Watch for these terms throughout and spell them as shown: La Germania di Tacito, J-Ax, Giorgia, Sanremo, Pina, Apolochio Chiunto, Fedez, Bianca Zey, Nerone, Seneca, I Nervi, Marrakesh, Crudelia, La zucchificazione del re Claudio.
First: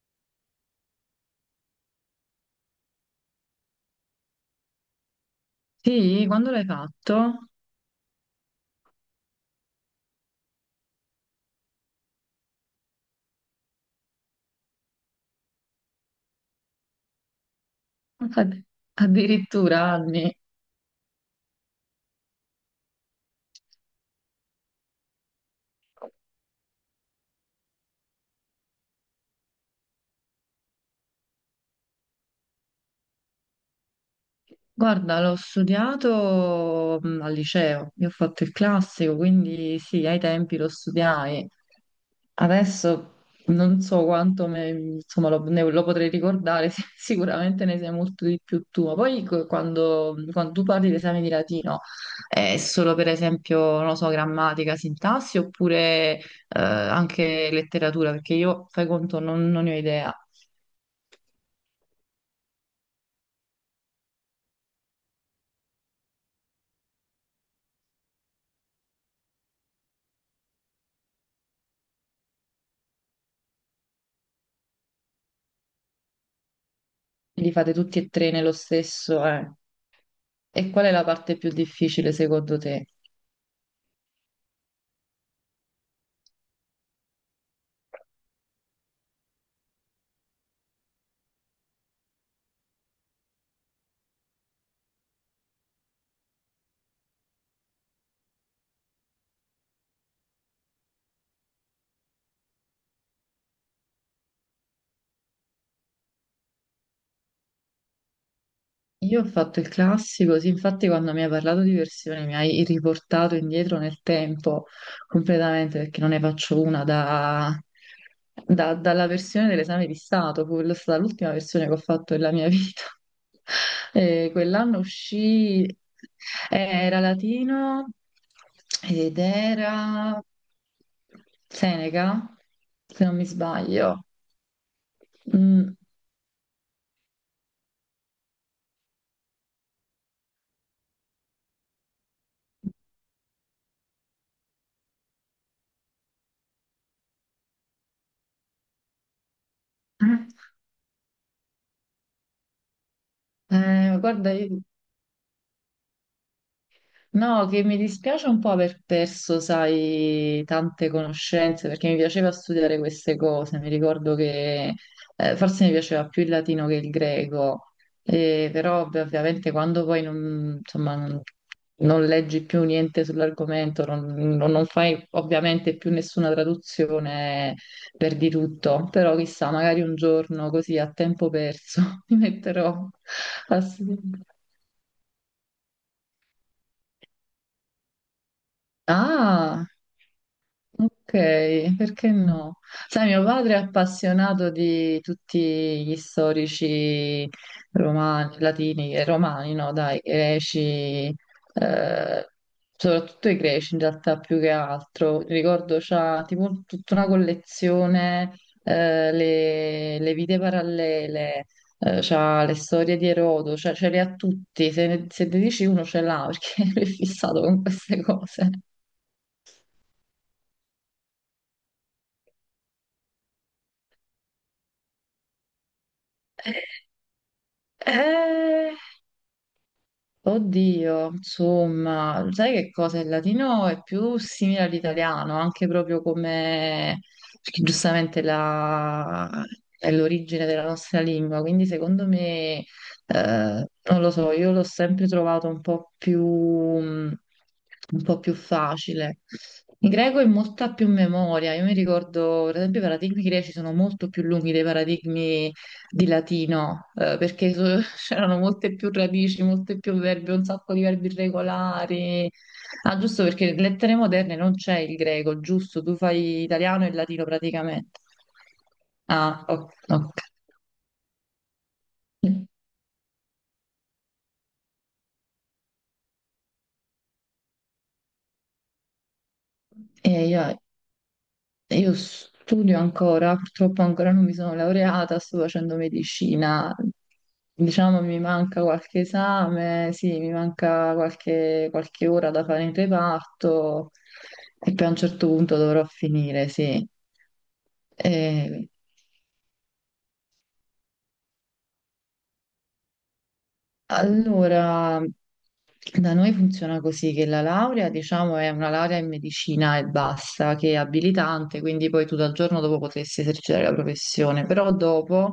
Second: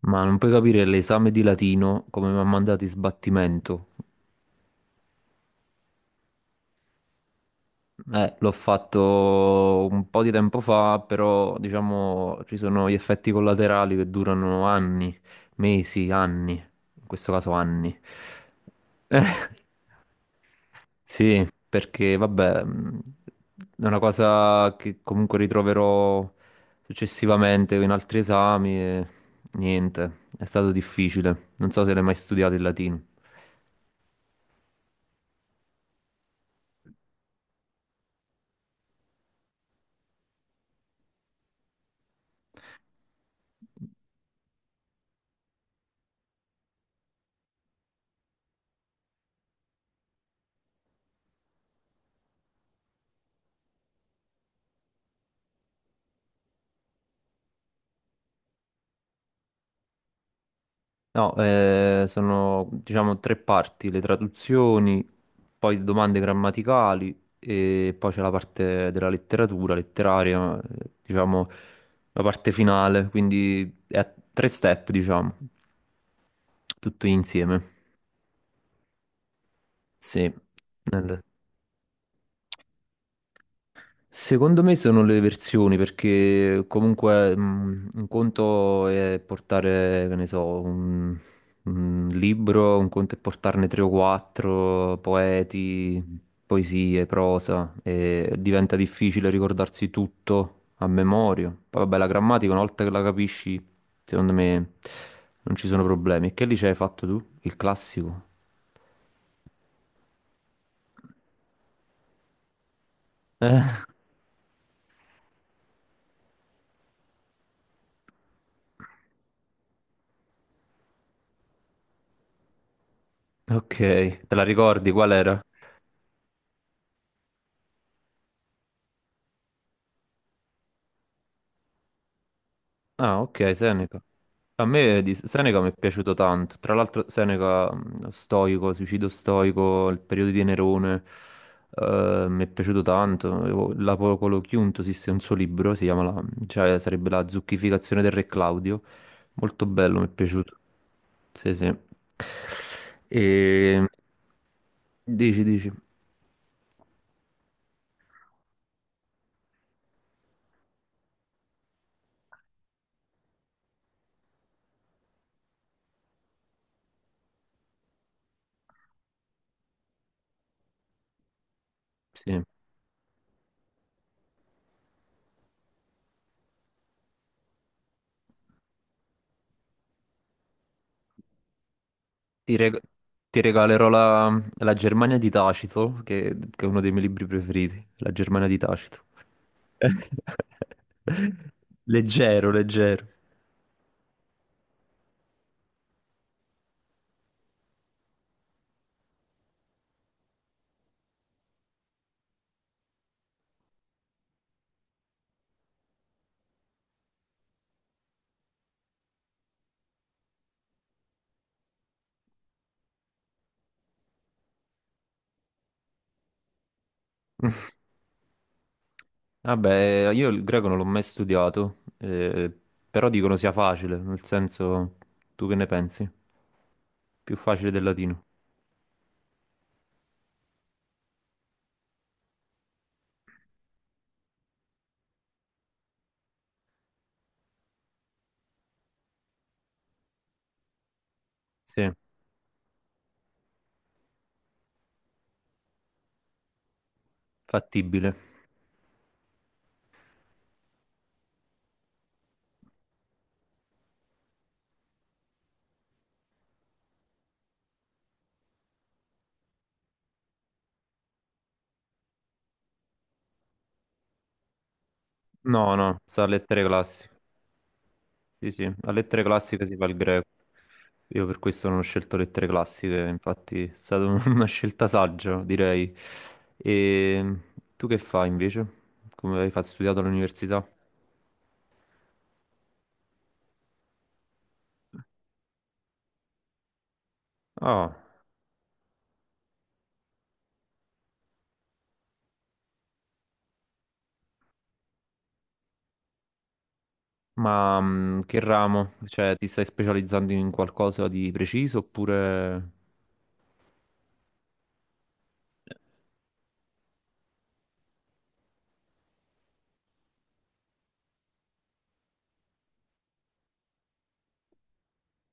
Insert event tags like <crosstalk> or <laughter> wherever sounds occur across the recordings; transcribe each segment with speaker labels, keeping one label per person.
Speaker 1: Ma non puoi capire l'esame di latino come mi ha mandato in sbattimento.
Speaker 2: Sì, quando l'hai fatto?
Speaker 1: L'ho fatto un po' di tempo fa, però diciamo ci sono gli effetti collaterali che durano anni, mesi, anni, in questo caso anni.
Speaker 2: Ad-
Speaker 1: Eh,
Speaker 2: Addirittura anni.
Speaker 1: Sì, perché vabbè, è una cosa che comunque ritroverò successivamente in altri esami e niente, è stato difficile. Non so se l'hai mai studiato il latino.
Speaker 2: Guarda, l'ho studiato al liceo, io ho fatto il classico, quindi sì, ai tempi lo studiai. Adesso non so insomma, lo potrei ricordare, <laughs> sì, sicuramente ne sai molto di più tu. Ma poi quando, quando tu parli di esami di latino, è solo per esempio, non lo so, grammatica, sintassi oppure anche letteratura? Perché io, fai conto, non ne ho idea.
Speaker 1: No, sono diciamo tre parti, le traduzioni, poi domande grammaticali e poi c'è la parte della letteratura, letteraria, diciamo la parte finale, quindi è a tre step, diciamo, tutto
Speaker 2: Li
Speaker 1: insieme.
Speaker 2: fate tutti e tre nello stesso, eh.
Speaker 1: Sì.
Speaker 2: E qual è la
Speaker 1: nel-
Speaker 2: parte più difficile secondo te?
Speaker 1: Secondo me sono le versioni, perché comunque un conto è portare, che ne so, un libro, un conto è portarne tre o quattro, poeti, poesie, prosa, e diventa difficile ricordarsi tutto a memoria. Poi vabbè, la grammatica una volta che la capisci, secondo me non ci sono problemi. E che lì hai fatto tu? Il classico?
Speaker 2: Io ho fatto il classico, sì, infatti quando mi hai parlato di versioni mi hai riportato
Speaker 1: Eh,
Speaker 2: indietro nel tempo completamente perché non ne faccio una dalla versione dell'esame di Stato, fu stata l'ultima versione che ho fatto della mia vita. <laughs>
Speaker 1: ok,
Speaker 2: E
Speaker 1: te la
Speaker 2: quell'anno
Speaker 1: ricordi qual era?
Speaker 2: uscì, era latino ed era Seneca, se non
Speaker 1: Ah,
Speaker 2: mi
Speaker 1: ok, Seneca.
Speaker 2: sbaglio.
Speaker 1: A me di Seneca mi
Speaker 2: Mm.
Speaker 1: è piaciuto tanto, tra l'altro Seneca, stoico, suicidio stoico, il periodo di Nerone, mi è piaciuto tanto. L'Apolochio Chiunto esiste un suo libro, si chiama cioè, sarebbe La zucchificazione del re Claudio, molto bello, mi è piaciuto. Sì, sì. E...
Speaker 2: Guarda, io
Speaker 1: Dici, dici,
Speaker 2: No, che mi dispiace un po' aver perso, sai, tante conoscenze, perché mi piaceva studiare queste cose. Mi ricordo che forse mi piaceva più il latino che il greco. Però ovviamente quando poi non, insomma, non, non
Speaker 1: sì.
Speaker 2: leggi più niente sull'argomento, non fai ovviamente più nessuna traduzione, perdi tutto. Però chissà, magari un giorno così a tempo perso <laughs> mi
Speaker 1: Ti, reg-
Speaker 2: metterò
Speaker 1: ti
Speaker 2: a
Speaker 1: regalerò
Speaker 2: studiare.
Speaker 1: la Germania di Tacito, che è uno dei miei libri preferiti, La Germania di Tacito.
Speaker 2: Ah! Ok,
Speaker 1: <laughs>
Speaker 2: perché
Speaker 1: Leggero,
Speaker 2: no?
Speaker 1: leggero.
Speaker 2: Sai, mio padre è appassionato di tutti gli storici romani, latini e romani, no, dai, greci, eh, soprattutto i greci in realtà più che altro. Ricordo c'ha tipo tutta una collezione, le vite parallele, c'ha le storie di Erodo, cioè ce le ha tutti, se ne dici uno ce l'ha perché <laughs> lui è fissato con queste cose.
Speaker 1: Vabbè, io il greco non l'ho mai studiato, però dicono sia facile, nel senso, tu che ne pensi? Più facile del latino.
Speaker 2: Eh, Oddio, insomma, sai che cosa? Il latino è più simile all'italiano, anche proprio come, perché giustamente è l'origine della nostra lingua, quindi
Speaker 1: Sì,
Speaker 2: secondo me, non lo so, io l'ho sempre trovato un po' più, un
Speaker 1: fattibile.
Speaker 2: po' più facile. In greco è molta più memoria, io mi ricordo, per esempio, i paradigmi greci sono molto più lunghi dei paradigmi di latino, c'erano molte più radici, molte più verbi, un sacco di verbi irregolari. Ah, giusto perché lettere moderne non c'è il greco,
Speaker 1: No,
Speaker 2: giusto? Tu
Speaker 1: no, sa
Speaker 2: fai
Speaker 1: lettere
Speaker 2: italiano e
Speaker 1: classiche.
Speaker 2: latino praticamente.
Speaker 1: Sì, sì, a lettere
Speaker 2: Ah,
Speaker 1: classiche
Speaker 2: ok.
Speaker 1: si fa il
Speaker 2: Ok.
Speaker 1: greco. Io per questo non ho scelto lettere classiche, infatti è stata un- <laughs> una scelta saggia, direi. E tu che fai invece? Come hai fatto studiato
Speaker 2: E io-
Speaker 1: all'università?
Speaker 2: Io studio ancora, purtroppo ancora non mi sono laureata, sto facendo medicina.
Speaker 1: Ah.
Speaker 2: Diciamo mi manca qualche esame, sì, mi manca qualche ora da fare in reparto e poi a un certo punto dovrò finire, sì.
Speaker 1: Ma che
Speaker 2: E,
Speaker 1: ramo? Cioè, ti stai specializzando in qualcosa di preciso oppure...
Speaker 2: allora, da noi funziona così che la laurea, diciamo, è una laurea in medicina e basta, che è abilitante, quindi poi tu dal giorno dopo potresti esercitare la professione, però dopo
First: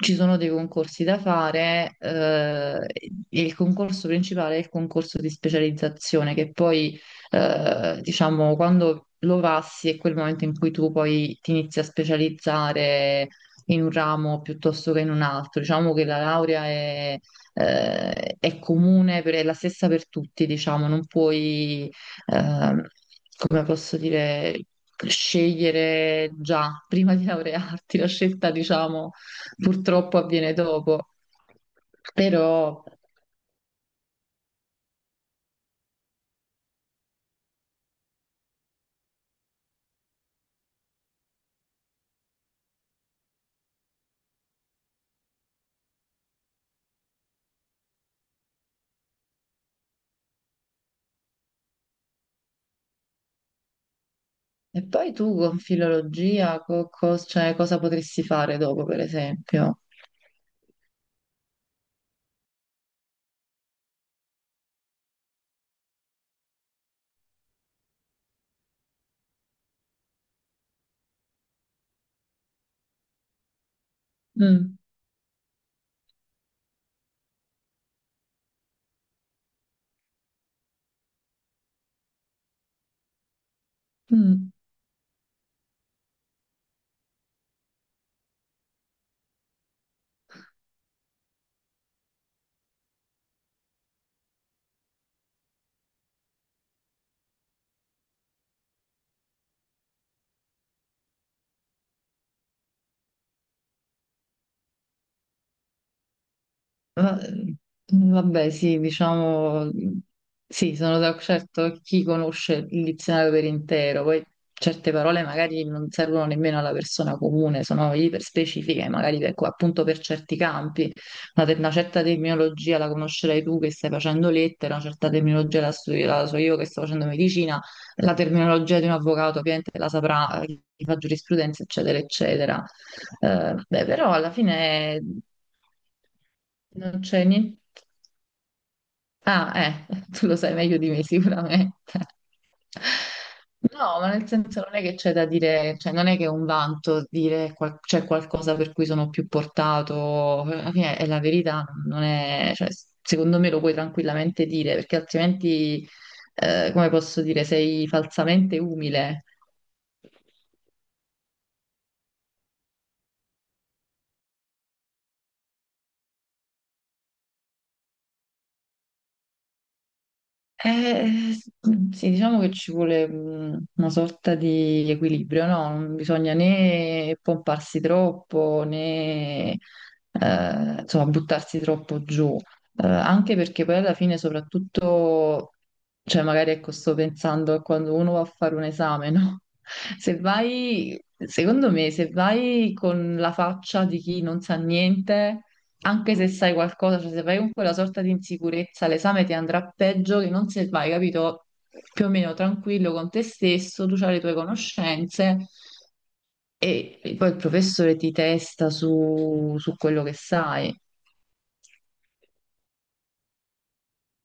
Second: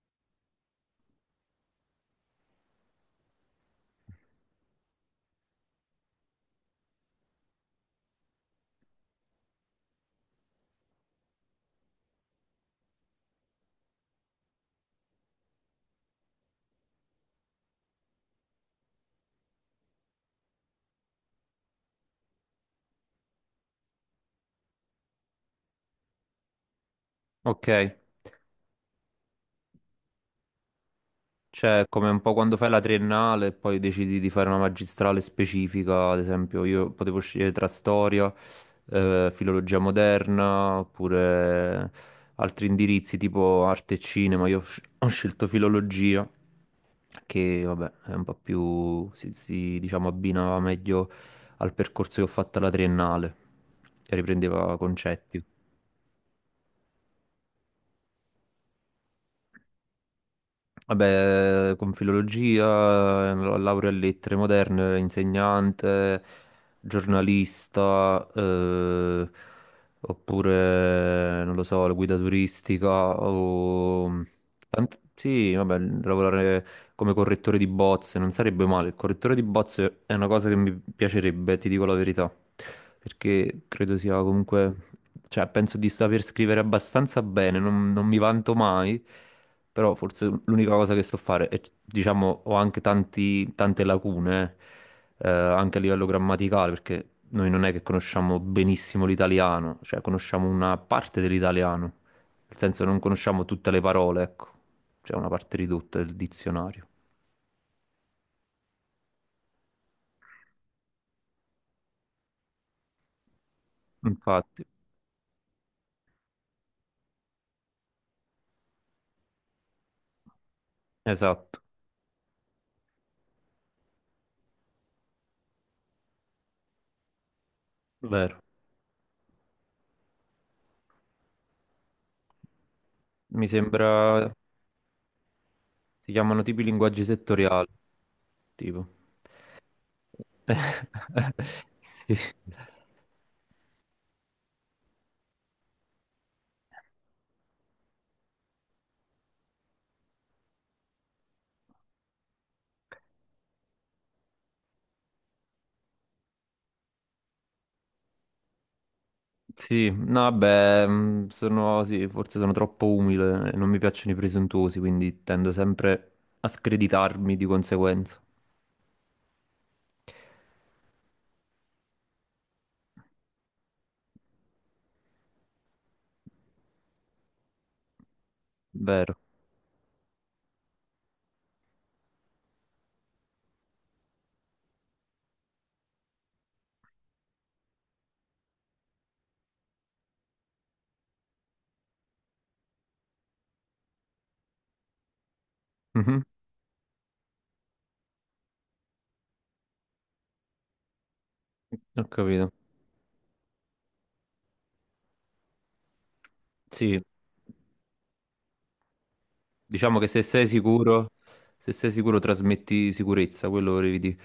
Speaker 2: ci sono dei concorsi da fare, e il concorso principale è il concorso di specializzazione, che poi, diciamo, quando lo passi è quel momento in cui tu poi ti inizi a specializzare in un ramo piuttosto che in un altro. Diciamo che la laurea è comune, è la stessa per tutti, diciamo, non puoi, ehm, come posso dire, scegliere già prima di
Speaker 1: Ok.
Speaker 2: laurearti, la scelta, diciamo, purtroppo avviene dopo.
Speaker 1: Cioè, è come un po'
Speaker 2: Però,
Speaker 1: quando fai la triennale e poi decidi di fare una magistrale specifica, ad esempio io potevo scegliere tra storia, filologia moderna, oppure altri indirizzi tipo arte e cinema. Io ho scelto filologia, che vabbè è un po' più, si, diciamo, abbinava meglio al percorso che ho fatto alla triennale, e riprendeva
Speaker 2: e poi tu
Speaker 1: concetti.
Speaker 2: con filologia, cioè, cosa potresti fare dopo, per esempio?
Speaker 1: Vabbè, con filologia, laurea in lettere moderne, insegnante, giornalista, oppure, non lo so, la guida turistica o...
Speaker 2: Mm,
Speaker 1: Sì, vabbè, lavorare come correttore di bozze non sarebbe male. Il correttore di bozze è una cosa che mi piacerebbe, ti dico la verità, perché credo sia
Speaker 2: mm.
Speaker 1: comunque... Cioè, penso di saper scrivere abbastanza bene, non mi vanto mai. Però forse l'unica cosa che so fare è, diciamo, ho anche tante lacune, anche a livello grammaticale, perché noi non è che conosciamo benissimo l'italiano, cioè conosciamo una parte dell'italiano, nel senso non conosciamo tutte le parole, ecco, c'è una parte ridotta del dizionario.
Speaker 2: Ma- Vabbè, sì, diciamo, sì, certo chi conosce il dizionario per intero, poi
Speaker 1: Infatti,
Speaker 2: certe parole magari non servono nemmeno alla persona comune, sono iperspecifiche, magari per, appunto per certi campi,
Speaker 1: esatto,
Speaker 2: una certa terminologia la conoscerai tu che stai facendo lettere, una certa terminologia la so io che sto facendo medicina, la
Speaker 1: vero.
Speaker 2: terminologia di un avvocato ovviamente la saprà chi fa giurisprudenza, eccetera, eccetera.
Speaker 1: Mi
Speaker 2: Beh, però alla
Speaker 1: sembra
Speaker 2: fine
Speaker 1: si chiamano tipi
Speaker 2: non
Speaker 1: linguaggi
Speaker 2: c'è niente.
Speaker 1: settoriali, tipo.
Speaker 2: Ah, <laughs> tu lo sai meglio di me
Speaker 1: <laughs>
Speaker 2: sicuramente.
Speaker 1: Sì.
Speaker 2: No, ma nel senso non è che c'è da dire, cioè non è che è un vanto dire c'è qualcosa per cui sono più portato, alla fine è la verità, non è, cioè, secondo me lo puoi tranquillamente dire, perché altrimenti, come posso dire, sei falsamente umile.
Speaker 1: Sì, no, vabbè, sono, sì, forse sono troppo umile e non mi piacciono i presuntuosi, quindi tendo sempre a screditarmi di conseguenza.
Speaker 2: Eh, eh, sì, diciamo che ci vuole una sorta di equilibrio, no? Non bisogna né pomparsi troppo
Speaker 1: Vero.
Speaker 2: né insomma, buttarsi troppo giù. Anche perché poi alla fine, soprattutto, cioè magari ecco, sto pensando a quando uno va a fare un esame, no? <laughs> Se vai, secondo me, se vai con la faccia di chi non sa niente anche
Speaker 1: Mhm.
Speaker 2: se sai qualcosa, cioè se vai con quella sorta di insicurezza, l'esame ti andrà peggio che non se vai, capito? Più
Speaker 1: Ho
Speaker 2: o meno
Speaker 1: capito.
Speaker 2: tranquillo con te stesso, tu hai le tue conoscenze e
Speaker 1: Sì,
Speaker 2: poi il professore ti testa su, su
Speaker 1: diciamo
Speaker 2: quello
Speaker 1: che
Speaker 2: che sai.
Speaker 1: se sei sicuro trasmetti sicurezza, quello volevi dire.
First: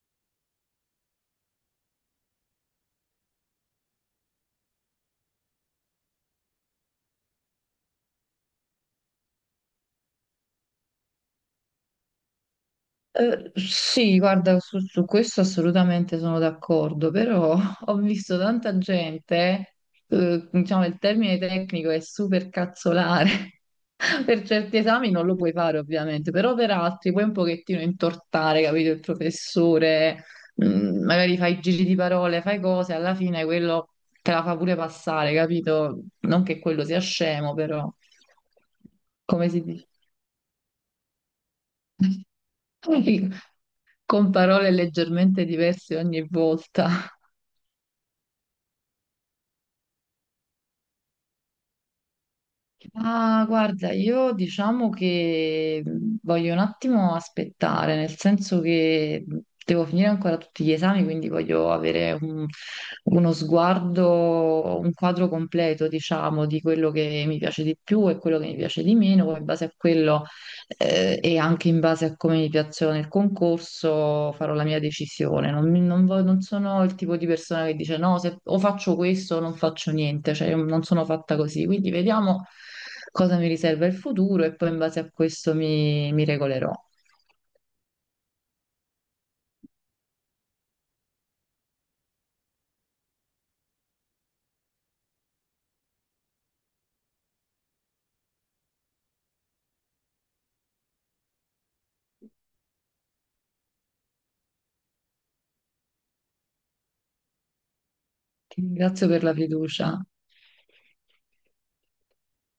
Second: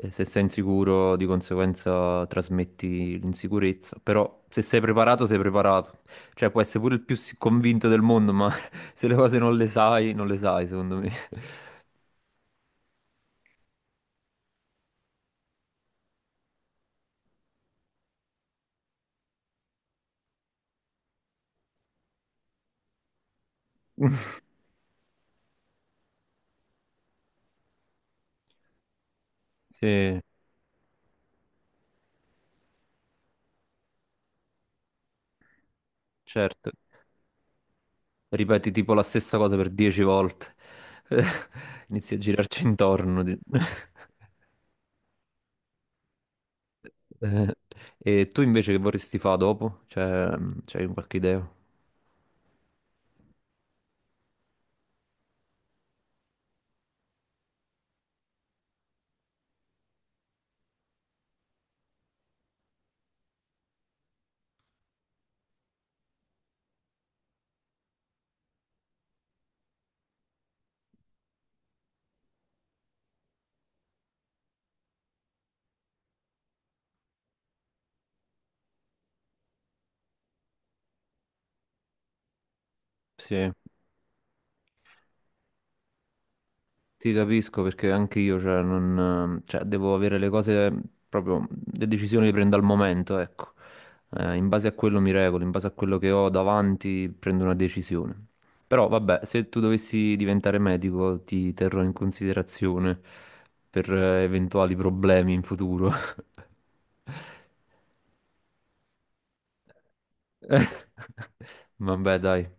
Speaker 1: E se sei insicuro, di conseguenza trasmetti l'insicurezza. Però se sei preparato, sei preparato. Cioè, puoi essere pure il più convinto del mondo, ma <laughs> se le cose non le sai, non le sai, secondo me.
Speaker 2: Sì, guarda, su, su questo assolutamente sono d'accordo, però <laughs> ho visto tanta gente, diciamo il termine tecnico è super cazzolare. <laughs>
Speaker 1: <laughs>
Speaker 2: Per certi esami non lo puoi fare ovviamente, però per altri puoi un pochettino intortare, capito, il
Speaker 1: Sì,
Speaker 2: professore, mm, magari fai giri di parole, fai cose, alla fine quello te la fa pure passare, capito? Non che
Speaker 1: certo.
Speaker 2: quello sia scemo, però
Speaker 1: Ripeti tipo la stessa
Speaker 2: come
Speaker 1: cosa
Speaker 2: si
Speaker 1: per
Speaker 2: dice?
Speaker 1: 10 volte. <laughs> Inizi a girarci intorno.
Speaker 2: <laughs>
Speaker 1: <laughs>
Speaker 2: Con parole leggermente diverse ogni volta.
Speaker 1: Eh, e tu invece che vorresti fare dopo? Cioè, c'hai qualche idea?
Speaker 2: Ah, guarda, io diciamo che voglio un attimo aspettare, nel senso che devo finire ancora tutti gli esami, quindi voglio avere uno sguardo, un quadro completo, diciamo, di quello che mi piace di più e quello che mi piace di meno, poi in base a quello e anche in base a come mi piacciono nel concorso farò la mia decisione. Non, mi- non vo- non sono il tipo di persona che dice no, se, o faccio questo o non faccio niente, cioè io non sono fatta così. Quindi vediamo cosa mi
Speaker 1: Sì.
Speaker 2: riserva il futuro e poi in base a questo mi regolerò.
Speaker 1: Ti capisco, perché anche io, cioè, non, cioè, devo avere le cose proprio, le decisioni le prendo al momento, ecco. In base a quello mi regolo, in base a quello che ho davanti prendo una decisione. Però vabbè, se tu dovessi diventare medico ti terrò in considerazione per eventuali problemi in futuro.
Speaker 2: Ti ringrazio per la fiducia.
Speaker 1: <laughs> Vabbè, dai.